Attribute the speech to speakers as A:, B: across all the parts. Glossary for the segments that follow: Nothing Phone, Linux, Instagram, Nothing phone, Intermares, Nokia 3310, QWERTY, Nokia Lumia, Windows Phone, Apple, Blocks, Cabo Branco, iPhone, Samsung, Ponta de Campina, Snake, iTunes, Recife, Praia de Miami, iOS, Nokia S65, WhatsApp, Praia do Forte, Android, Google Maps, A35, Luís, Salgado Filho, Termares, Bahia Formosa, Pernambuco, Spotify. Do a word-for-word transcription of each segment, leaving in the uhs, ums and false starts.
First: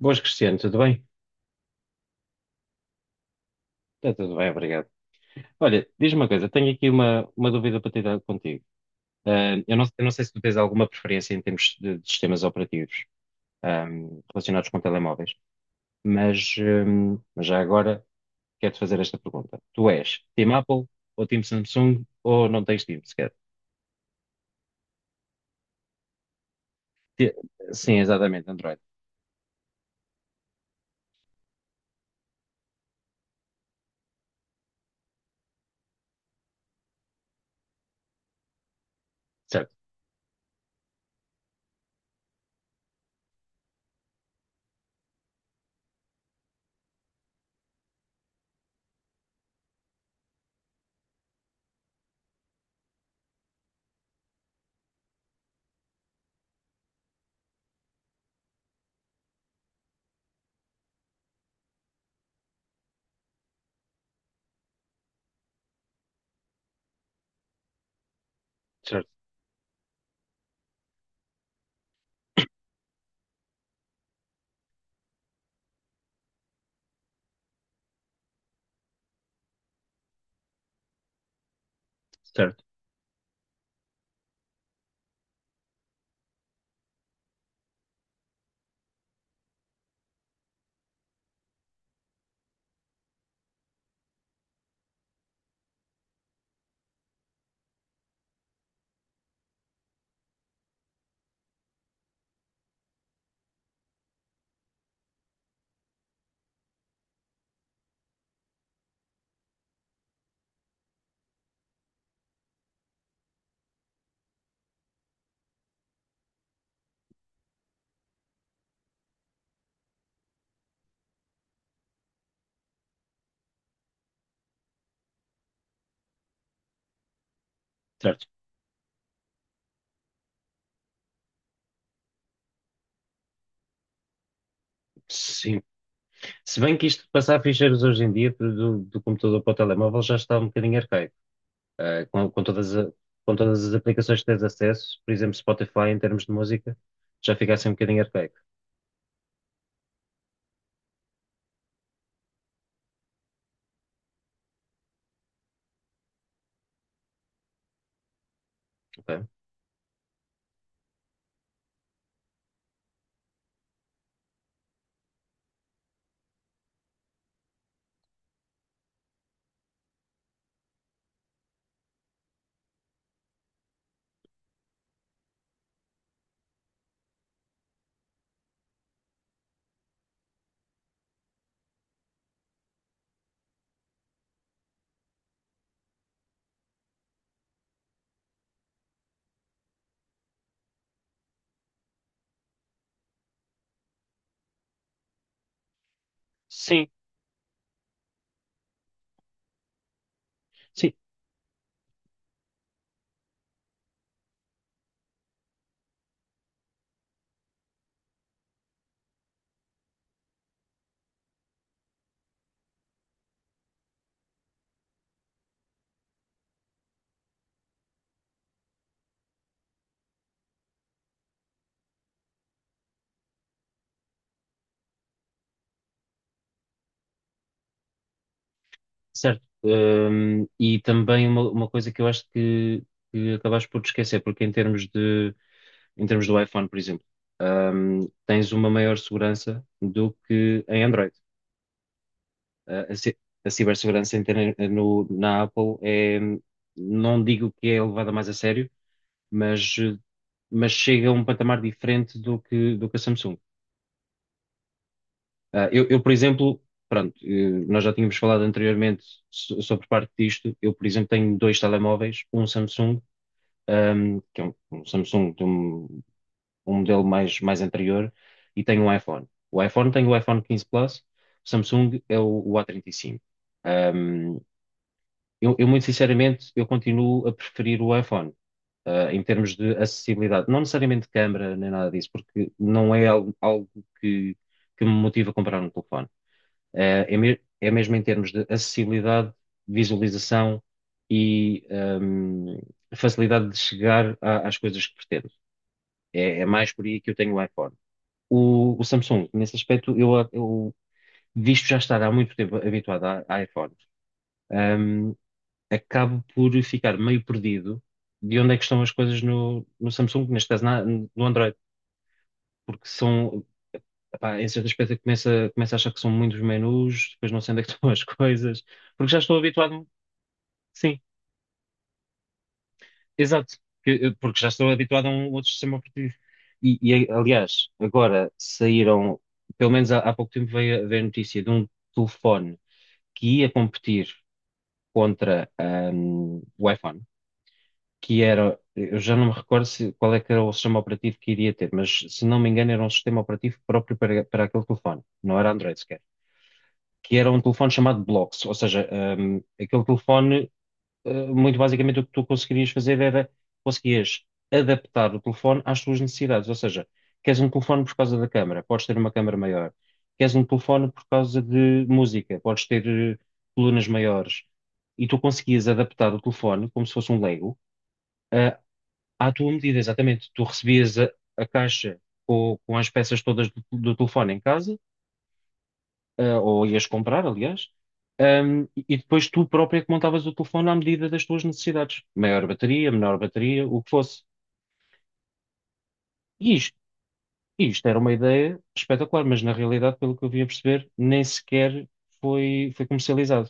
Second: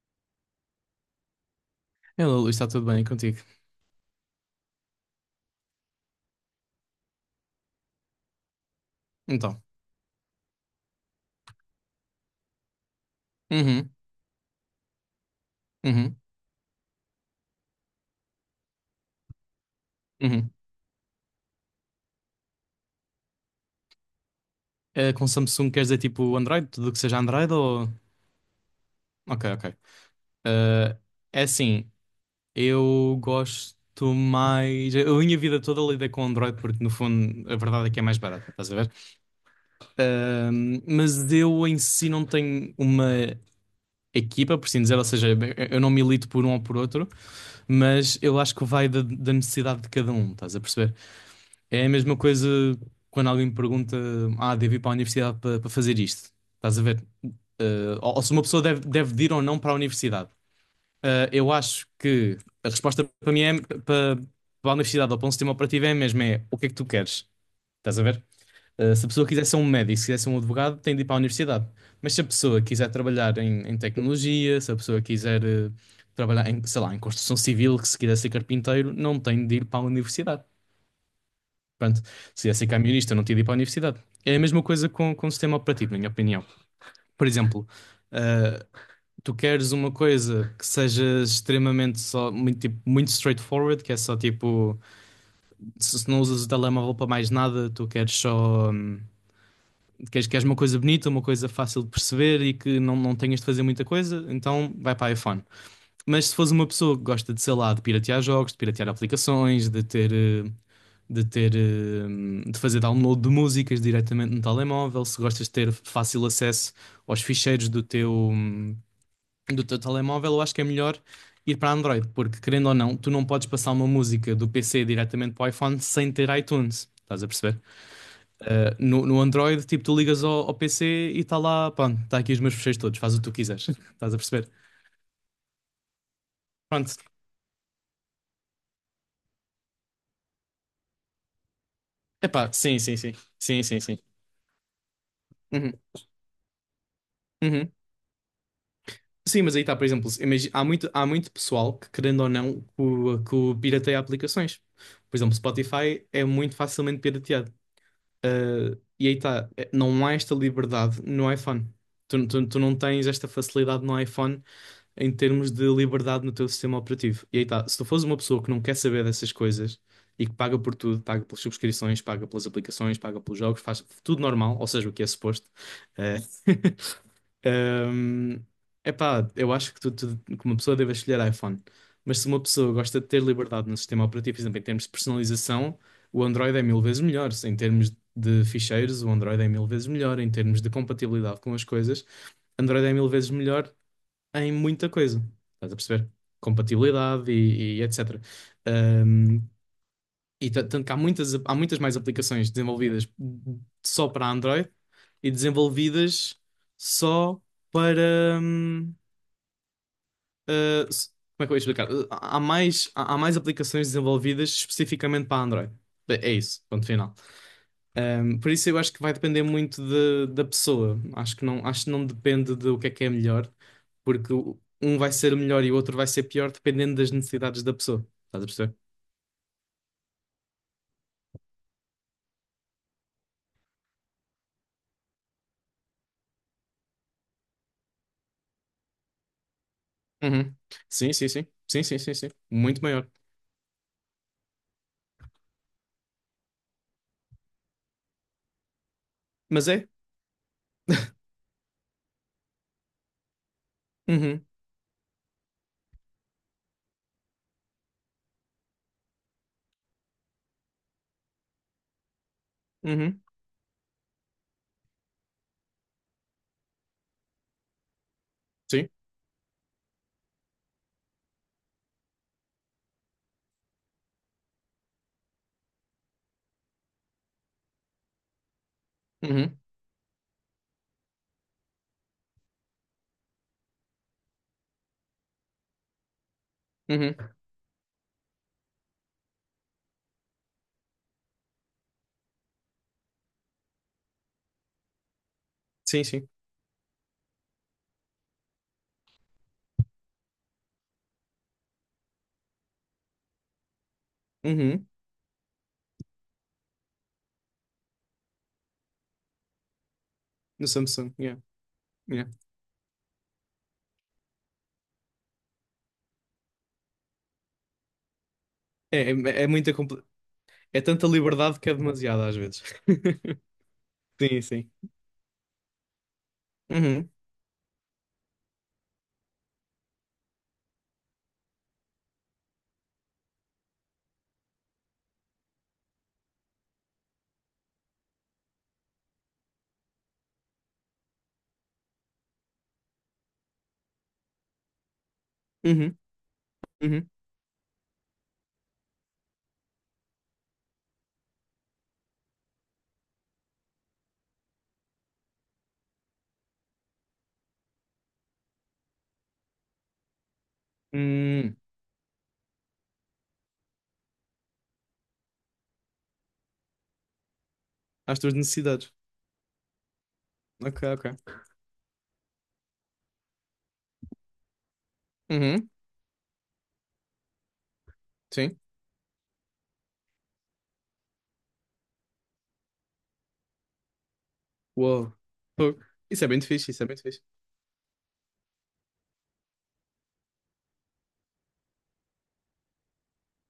A: Boas, Cristiano, tudo bem?
B: Hello, Luís, está tudo bem contigo?
A: Está tudo bem, obrigado. Olha, diz-me uma coisa, tenho aqui uma, uma dúvida para tirar contigo. Ah,
B: Então.
A: eu não, eu não sei se tu tens alguma preferência em termos de, de sistemas operativos, ah,
B: Uhum,
A: relacionados com telemóveis,
B: uhum,
A: mas, hum, mas já agora quero-te fazer esta pergunta. Tu és
B: uhum.
A: Team Apple ou Team Samsung ou não tens Team sequer?
B: Eh, com Samsung queres dizer tipo Android? Tudo que seja
A: Ti-
B: Android ou.
A: Sim, exatamente, Android.
B: Ok, ok. Eh, É assim, eu gosto mais. Eu, a minha vida toda lidei com Android porque, no fundo, a verdade é que é mais barato, estás a ver?
A: Certo,
B: Ahm, mas eu em si não tenho uma equipa, por assim dizer, ou seja, eu não milito por um ou por outro, mas eu acho que vai da, da necessidade de cada um, estás a perceber? É a mesma coisa quando alguém me pergunta: Ah, devo ir para a universidade para, para fazer isto? Estás a ver? Eh, ou, ou se uma pessoa deve, deve ir ou não para a universidade. Eh, eu acho que a resposta para mim é para, para a universidade ou para um sistema operativo é mesmo: é o que é que tu queres? Estás a ver? Eh, se a
A: certo,
B: pessoa quiser ser um médico, se quiser ser um advogado, tem de ir para a universidade. Mas se a pessoa quiser trabalhar em, em tecnologia, se a pessoa quiser eh, trabalhar em, sei lá, em construção civil, que se quiser ser carpinteiro, não tem de ir para a universidade. Pronto, se ia
A: certo,
B: ser camionista, eu não tinha de ir para a universidade. É a mesma coisa com, com o sistema operativo, na minha opinião. Por exemplo, ah, tu queres uma coisa que seja extremamente só, muito, tipo, muito straightforward, que é só tipo, se, se não usas o telemóvel para mais nada, tu queres só, hum, queres, queres uma coisa bonita, uma coisa fácil de perceber e que não, não tenhas de fazer muita coisa, então vai para iPhone. Mas se fores uma pessoa que gosta de, sei lá, de piratear jogos, de piratear aplicações, de ter, eh, de ter, eh, de fazer download de músicas diretamente no telemóvel, se gostas de ter fácil acesso aos ficheiros do teu, do teu telemóvel, eu acho que é melhor ir para Android, porque querendo ou não, tu não podes passar uma música do P C diretamente para o iPhone sem ter iTunes. Estás a perceber?
A: certo.
B: Eh, no, no Android, tipo, tu ligas ao, ao P C e está lá, pronto, está aqui os meus ficheiros todos, faz o que tu quiseres. Estás a perceber?
A: Sim. Se bem que
B: Pronto,
A: isto de passar ficheiros hoje em dia do, do computador para o telemóvel já está um bocadinho arcaico. eh, com, com
B: epá,
A: todas
B: sim,
A: a-
B: sim, sim.
A: com
B: Sim,
A: todas as
B: sim, sim.
A: aplicações que tens acesso, por exemplo,
B: Uhum,
A: Spotify em termos de música, já fica assim
B: uhum.
A: um bocadinho arcaico,
B: Sim, mas aí está, por exemplo, imagi- há muito, há muito pessoal que, querendo ou não, que o, que o pirateia aplicações. Por exemplo, Spotify é muito facilmente pirateado. Ah, e aí
A: ok?
B: está, não há esta liberdade no iPhone. Tu, tu, tu não tens esta facilidade no iPhone em termos de liberdade no teu sistema operativo. E aí está, se tu fores uma pessoa que não quer saber dessas coisas e que paga por tudo, paga pelas subscrições, paga pelas aplicações, paga pelos jogos, faz tudo normal, ou seja, o que é suposto. eh, Ahm, epá, eu acho que, tu, tu- que uma pessoa deve escolher iPhone. Mas se uma pessoa gosta de ter liberdade no sistema operativo, por exemplo, em termos de personalização, o Android é mil vezes melhor. Em termos de ficheiros, o Android é mil vezes melhor. Em termos de compatibilidade com as coisas, Android é mil vezes melhor em muita coisa. Estás a perceber?
A: Sim.
B: Compatibilidade e, e etcétera. E ta- tanto
A: Sim,
B: que há muitas, há muitas mais aplicações desenvolvidas só para Android e desenvolvidas só para. hum, ah, s- Como é que eu ia explicar? Ah, há mais, há há mais aplicações desenvolvidas especificamente para Android. É é isso, ponto final. Hum, por isso eu acho que vai depender muito de- da pessoa. Acho que não, acho que não depende do que é que é melhor, porque o- um vai ser melhor e o outro vai ser pior dependendo das necessidades da pessoa. Estás a perceber?
A: certo. Hum, e também uma, uma coisa que eu acho que, que acabaste por te esquecer, porque em termos de, em termos do iPhone, por exemplo, hum, tens uma maior segurança do
B: Uhum.
A: que em
B: Sim,
A: Android.
B: sim, sim. Sim, sim, sim, sim. Muito
A: A, a
B: maior.
A: ci- a cibersegurança em ter- no- na Apple é, não digo que é levada mais a sério,
B: Mas
A: mas,
B: é?
A: eh, mas chega a um patamar diferente do que, do que a Samsung.
B: Uhum,
A: Ah, eu, eu, por exemplo, pronto, eh, nós já tínhamos falado anteriormente so- sobre parte disto. Eu, por exemplo, tenho dois telemóveis, um Samsung,
B: uhum,
A: ahm, que é um, um Samsung de um, um modelo mais, mais anterior, e tenho
B: sim,
A: um iPhone. O iPhone tem o iPhone quinze Plus, o Samsung é o, o A trinta e cinco. Ahm, eu, eu, muito sinceramente, eu continuo a preferir o iPhone. Uh, em termos
B: uhum,
A: de acessibilidade, não necessariamente de câmara nem nada disso, porque não é algo, algo que, que me motiva a comprar um telefone. É,
B: uhum,
A: é, me- é mesmo em termos de acessibilidade, visualização e hum, facilidade de chegar a- às coisas que pretendo.
B: sim, sim,
A: É, é mais por aí que eu tenho o iPhone. O, o Samsung, nesse aspecto, eu, eu visto já estar há muito tempo habituado a, a iPhone.
B: uhum,
A: um, acabo por ficar meio perdido de onde é que estão as coisas no, no Samsung, neste caso
B: no
A: na-
B: Samsung,
A: no
B: yeah,
A: Android,
B: yeah.
A: porque são, epá, em certo aspecto eu começo a, começo a achar que são muitos menus, depois não sei onde é que estão as coisas,
B: É,
A: porque já estou
B: é, é muita,
A: habituado,
B: compl- é
A: sim,
B: tanta liberdade que é demasiada às vezes.
A: exato, que- eu- porque
B: Sim,
A: já estou
B: sim.
A: habituado a um outro sistema operativo. E,
B: Uhum,
A: e, aliás, agora saíram, pelo menos há, há pouco tempo veio, a- veio a notícia de um telefone que ia competir contra, ahm, o iPhone que era, eu já não me recordo se, qual é que era o sistema operativo que iria ter, mas se não me engano era um sistema operativo próprio para, para aquele telefone, não era Android
B: uhum,
A: sequer,
B: uhum.
A: que era um telefone chamado Blocks, ou seja, hum, aquele telefone, eh, muito basicamente o que tu conseguirias fazer era, conseguias adaptar o telefone às tuas necessidades, ou seja, queres um telefone por causa da câmara, podes ter uma câmara maior, queres um telefone por causa
B: Hum,
A: de música, podes ter eh, colunas maiores, e tu conseguias adaptar o telefone como se fosse um Lego,
B: Às tuas
A: eh,
B: necessidades.
A: à tua medida, exatamente. Tu
B: Ok,
A: recebias a,
B: ok.
A: a caixa com, com as peças todas do, do telefone em casa,
B: Uhum,
A: ah, ou ias comprar, aliás,
B: sim.
A: ahm, e e depois tu própria é que montavas o telefone à medida das tuas necessidades. Maior bateria, menor bateria, o que fosse.
B: Uou. Fogo. Isso é bem
A: E
B: fixe,
A: isto,
B: isso é bem fixe.
A: isto era uma ideia espetacular, mas na realidade, pelo que eu vim a perceber, nem sequer foi, foi comercializado.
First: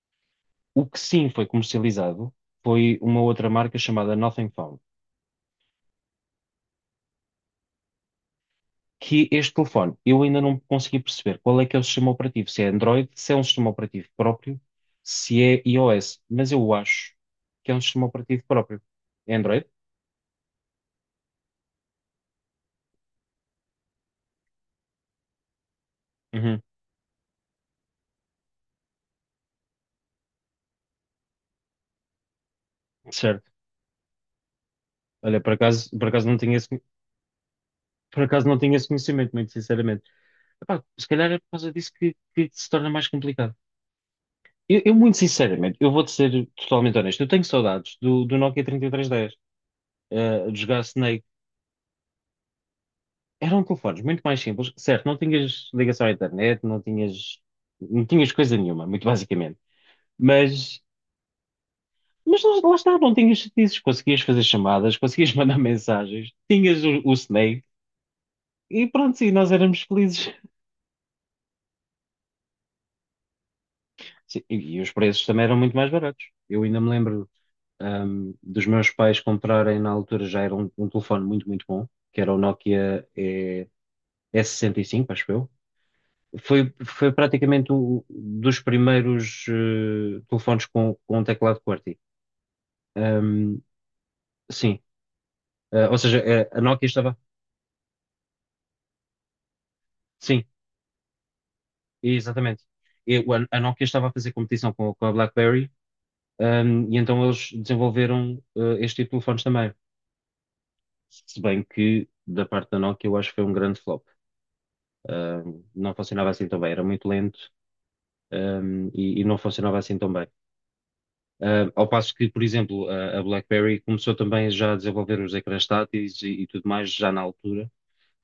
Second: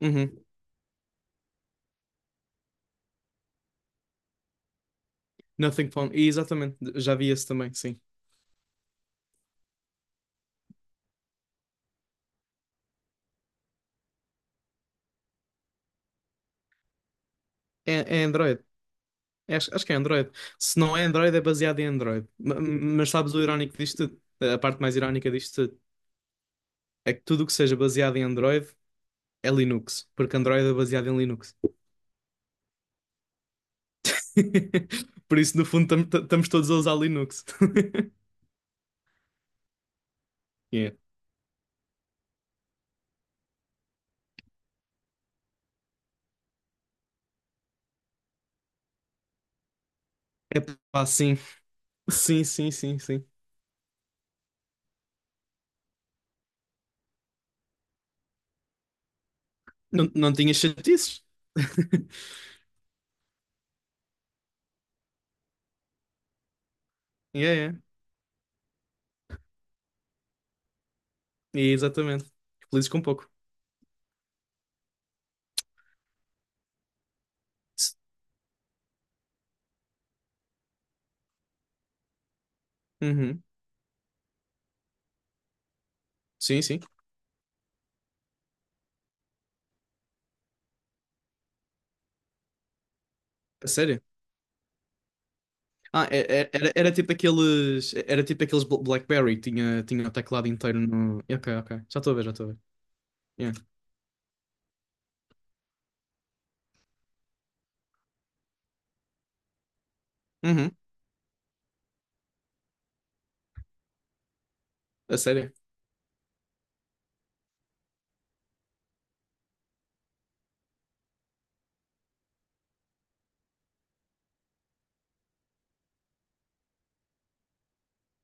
B: Uhum.
A: O que sim foi comercializado foi uma outra marca chamada Nothing Phone.
B: Nothing phone. E exatamente, já vi esse também, sim.
A: que este telefone, eu ainda não consegui perceber qual é que é o sistema operativo, se é Android, se é um sistema operativo próprio, se é iOS, mas eu acho que é um sistema
B: É, é
A: operativo
B: Android.
A: próprio. É
B: É,
A: Android?
B: acho, acho que é Android. Se não é Android, é baseado em Android. Ma- Mas, sabes o irónico disto tudo? A parte mais irónica disto tudo
A: Uhum,
B: é que tudo o que seja baseado em Android é Linux, porque Android é baseado em Linux.
A: certo.
B: Por
A: Olha, por
B: isso, no
A: acaso,
B: fundo,
A: por acaso não
B: estamos
A: tinha
B: todos a
A: esse,
B: usar Linux.
A: por acaso não tinha esse conhecimento, muito sinceramente. Epá,
B: Yeah.
A: se calhar é por causa disso que, que se torna mais complicado. Eu, eu, muito sinceramente, eu vou-te ser totalmente honesto, eu tenho saudades do, do Nokia três três um zero, eh,
B: É
A: de jogar
B: pá,
A: Snake.
B: sim. Sim, sim, sim, sim.
A: Eram telefones muito mais simples, certo? Não tinhas ligação à internet, não tinhas, não tinhas coisa nenhuma, muito basicamente.
B: Não, não tinha
A: Mas,
B: chatices.
A: mas lá, lá está, não tinhas chatices, conseguias fazer chamadas, conseguias mandar mensagens, tinhas o, o
B: Yeah,
A: Snake
B: yeah.
A: e pronto, sim, nós éramos felizes.
B: Yeah, exatamente. Felizes com pouco.
A: Sim, e, e os preços também eram muito mais baratos. Eu ainda me lembro,
B: S-
A: ahm, dos meus pais comprarem na altura já era um, um telefone muito, muito bom, que era o Nokia
B: Uhum.
A: eh, S sessenta e cinco, acho eu.
B: Sim,
A: Foi,
B: sim.
A: foi praticamente um dos primeiros eh, telefones com, com um teclado QWERTY. Ahm,
B: A sério.
A: sim, Ah, ou
B: Ah,
A: seja,
B: é-
A: eh,
B: é-
A: a
B: era,
A: Nokia
B: era tipo
A: estava.
B: aqueles. Era tipo aqueles Bla- BlackBerry, tinha, tinha o
A: Sim,
B: teclado inteiro no. Ok, ok. Já estou a ver, já estou a ver.
A: exatamente. E o-
B: Yeah.
A: a Nokia estava a fazer competição com, com a BlackBerry, ahm, e então eles desenvolveram eh, este tipo de telefones também.
B: Uhum.
A: Se bem que, da parte da Nokia, eu acho que foi um grande flop.
B: A sério.
A: Ahm, não funcionava assim tão bem, era muito lento, ahm, e, e não funcionava assim tão bem. Ah, ao passo que, por exemplo, a, a BlackBerry começou também já a desenvolver os ecrãs táteis e, e tudo mais já na altura,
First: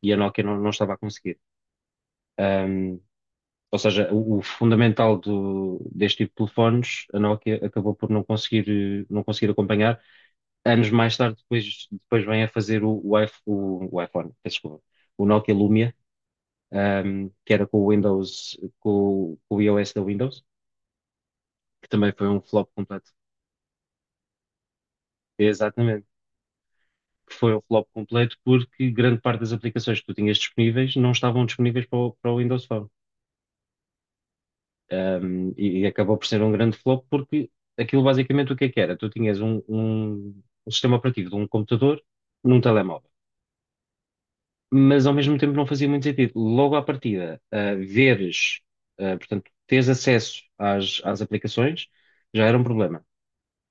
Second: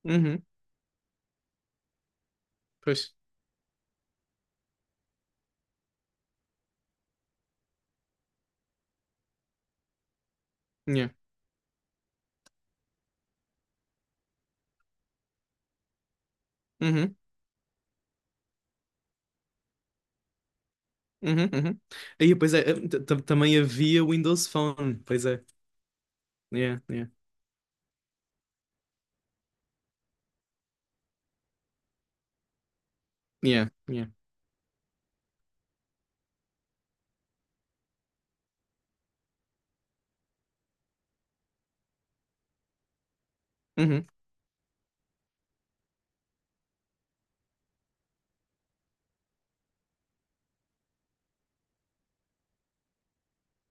A: e a
B: Uhum.
A: Nokia não, não estava a conseguir. Ahm,
B: Pois.
A: ou seja, o, o fundamental do- deste tipo de telefones, a Nokia acabou por não conseguir, eh, não conseguir acompanhar. Anos
B: Yeah.
A: mais tarde, depois, depois vem a fazer o, o, iPh- o- o iPhone, peço desculpa, o Nokia Lumia,
B: Uhum.
A: ahm, que era com o Windows, com, o com o iOS da Windows,
B: Uhum, uhum.
A: que também foi
B: Aí,
A: um
B: pois é,
A: flop
B: t-
A: completo.
B: t- também havia Windows Phone, pois é.
A: Exatamente.
B: Yeah, yeah,
A: que foi um flop completo porque grande parte das aplicações que tu tinhas disponíveis não estavam disponíveis para o, para o Windows Phone.
B: yeah, yeah.
A: Um, e, e acabou por ser um grande flop porque aquilo basicamente o que é que era? Tu tinhas um, um- um sistema operativo de um computador num telemóvel,
B: Uhum,
A: mas ao mesmo tempo não fazia muito sentido. Logo à partida, ah, veres, ah, portanto, teres acesso às, às aplicações já era um problema.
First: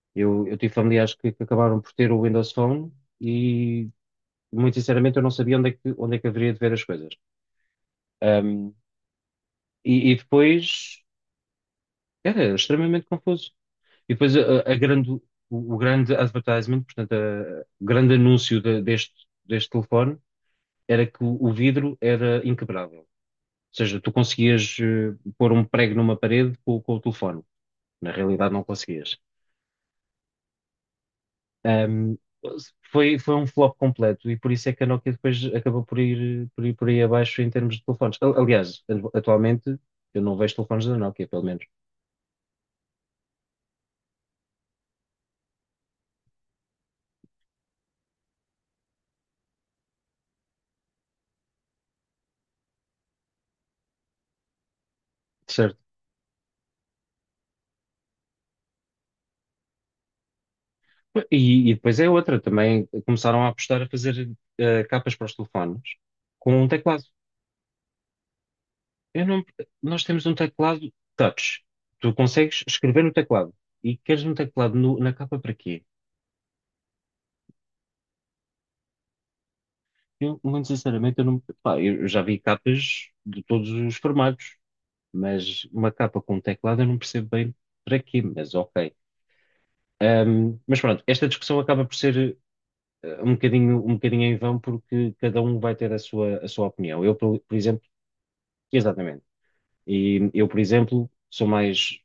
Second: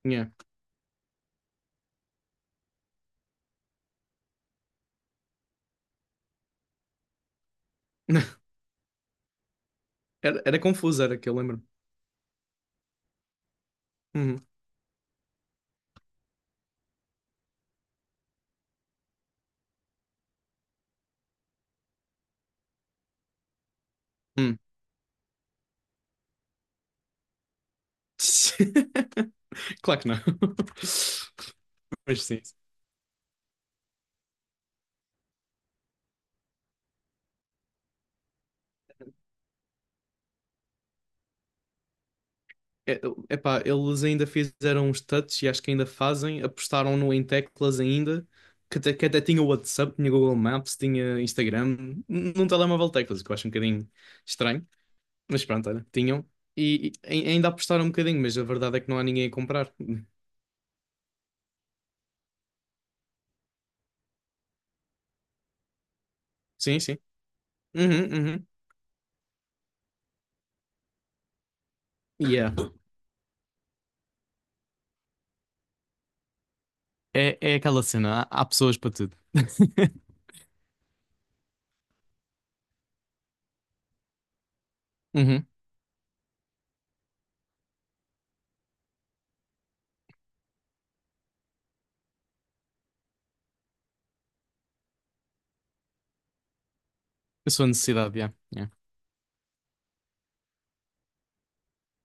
B: yeah.
A: Eu, eu tive familiares que, que acabaram por ter o Windows Phone e, muito sinceramente, eu não sabia onde é que, onde é que haveria de ver as coisas. Um, e, e
B: Era, era
A: depois
B: confuso, era que eu lembro.
A: era extremamente confuso. E depois
B: Uhum,
A: a, a grande, o, o grande advertisement, portanto, a- o grande anúncio de- deste, deste telefone era que o, o vidro era inquebrável. Ou seja, tu
B: hum.
A: conseguias eh, pôr um prego numa parede com, com o telefone. Na realidade, não conseguias.
B: Claro que não.
A: Um,
B: Mas sim.
A: foi, foi um flop completo e por isso é que a Nokia depois acabou por ir por ir por aí abaixo em termos de telefones. Al- Aliás, atualmente eu não vejo telefones da Nokia, pelo menos.
B: É, epá, eles ainda fizeram uns touch e acho que ainda fazem, apostaram no em teclas ainda, que até, que até tinha o WhatsApp, tinha Google Maps, tinha Instagram, num telemóvel teclas, o que eu acho um bocadinho estranho. Mas pronto,
A: Certo.
B: olha, tinham. E, e ai- ainda apostaram um bocadinho, mas a verdade é que não há ninguém a comprar.
A: E, e depois é outra, também começaram a apostar a fazer eh, capas para os telefones com um
B: Sim, sim.
A: teclado.
B: Uhum, uhum.
A: Eu não, Nós temos um teclado touch. Tu
B: Yeah.
A: consegues escrever no teclado e queres um teclado no- na capa para quê?
B: É, é aquela cena, há, há pessoas para tudo.
A: Eu, muito sinceramente, eu não, pá, eu já vi capas de todos os formatos,
B: Uhum.
A: mas uma capa com um teclado eu não percebo bem para quê, mas ok. Ahm, mas pronto, esta discussão acaba por ser eh, um bocadinho, um bocadinho em vão porque cada um vai ter a sua, a sua opinião. Eu, por
B: Eu
A: por
B: sou a
A: exemplo.
B: necessidade, yeah. Yeah.
A: Exatamente. E eu, por exemplo, sou mais,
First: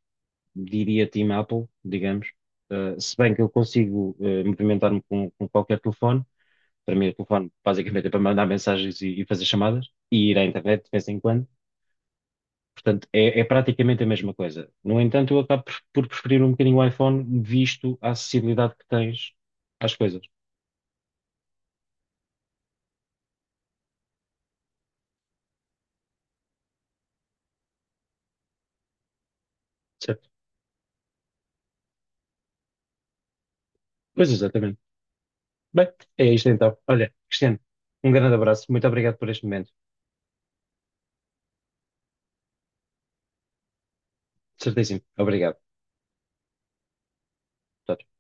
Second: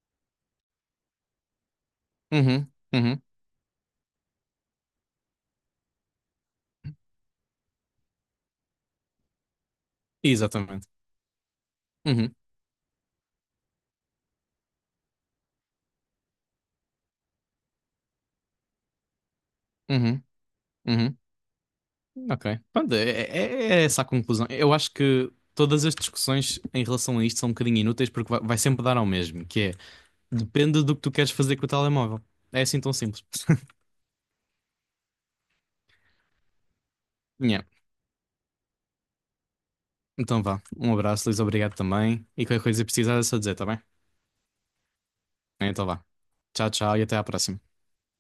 A: diria, Team Apple, digamos.
B: Uhum,
A: Uh, se
B: uhum.
A: bem que eu consigo uh, movimentar-me com, com qualquer telefone, para mim o telefone basicamente é para mandar mensagens e, e fazer chamadas e ir à internet
B: Exatamente.
A: de vez em quando.
B: Uhum,
A: Portanto, é, é praticamente a mesma coisa. No entanto, eu acabo por por preferir um bocadinho o iPhone, visto a acessibilidade que tens às coisas.
B: uhum, uhum. Ok. Pronto, é, é- é essa a conclusão. Eu acho que todas as discussões em relação a isto são um bocadinho inúteis porque vai, vai sempre dar ao mesmo, que é:
A: Certo?
B: depende do que tu queres fazer com o telemóvel. É assim tão simples.
A: Pois exatamente. Bem, é isto então. Olha, Cristiano,
B: Yeah.
A: um grande abraço. Muito obrigado por este momento.
B: Então vá. Um abraço, Luís. Obrigado também. E qualquer coisa que precisar é só dizer, tá bem?
A: Certíssimo. Obrigado.
B: Então vá. Tchau, tchau e até à próxima.
A: Tchau, tchau.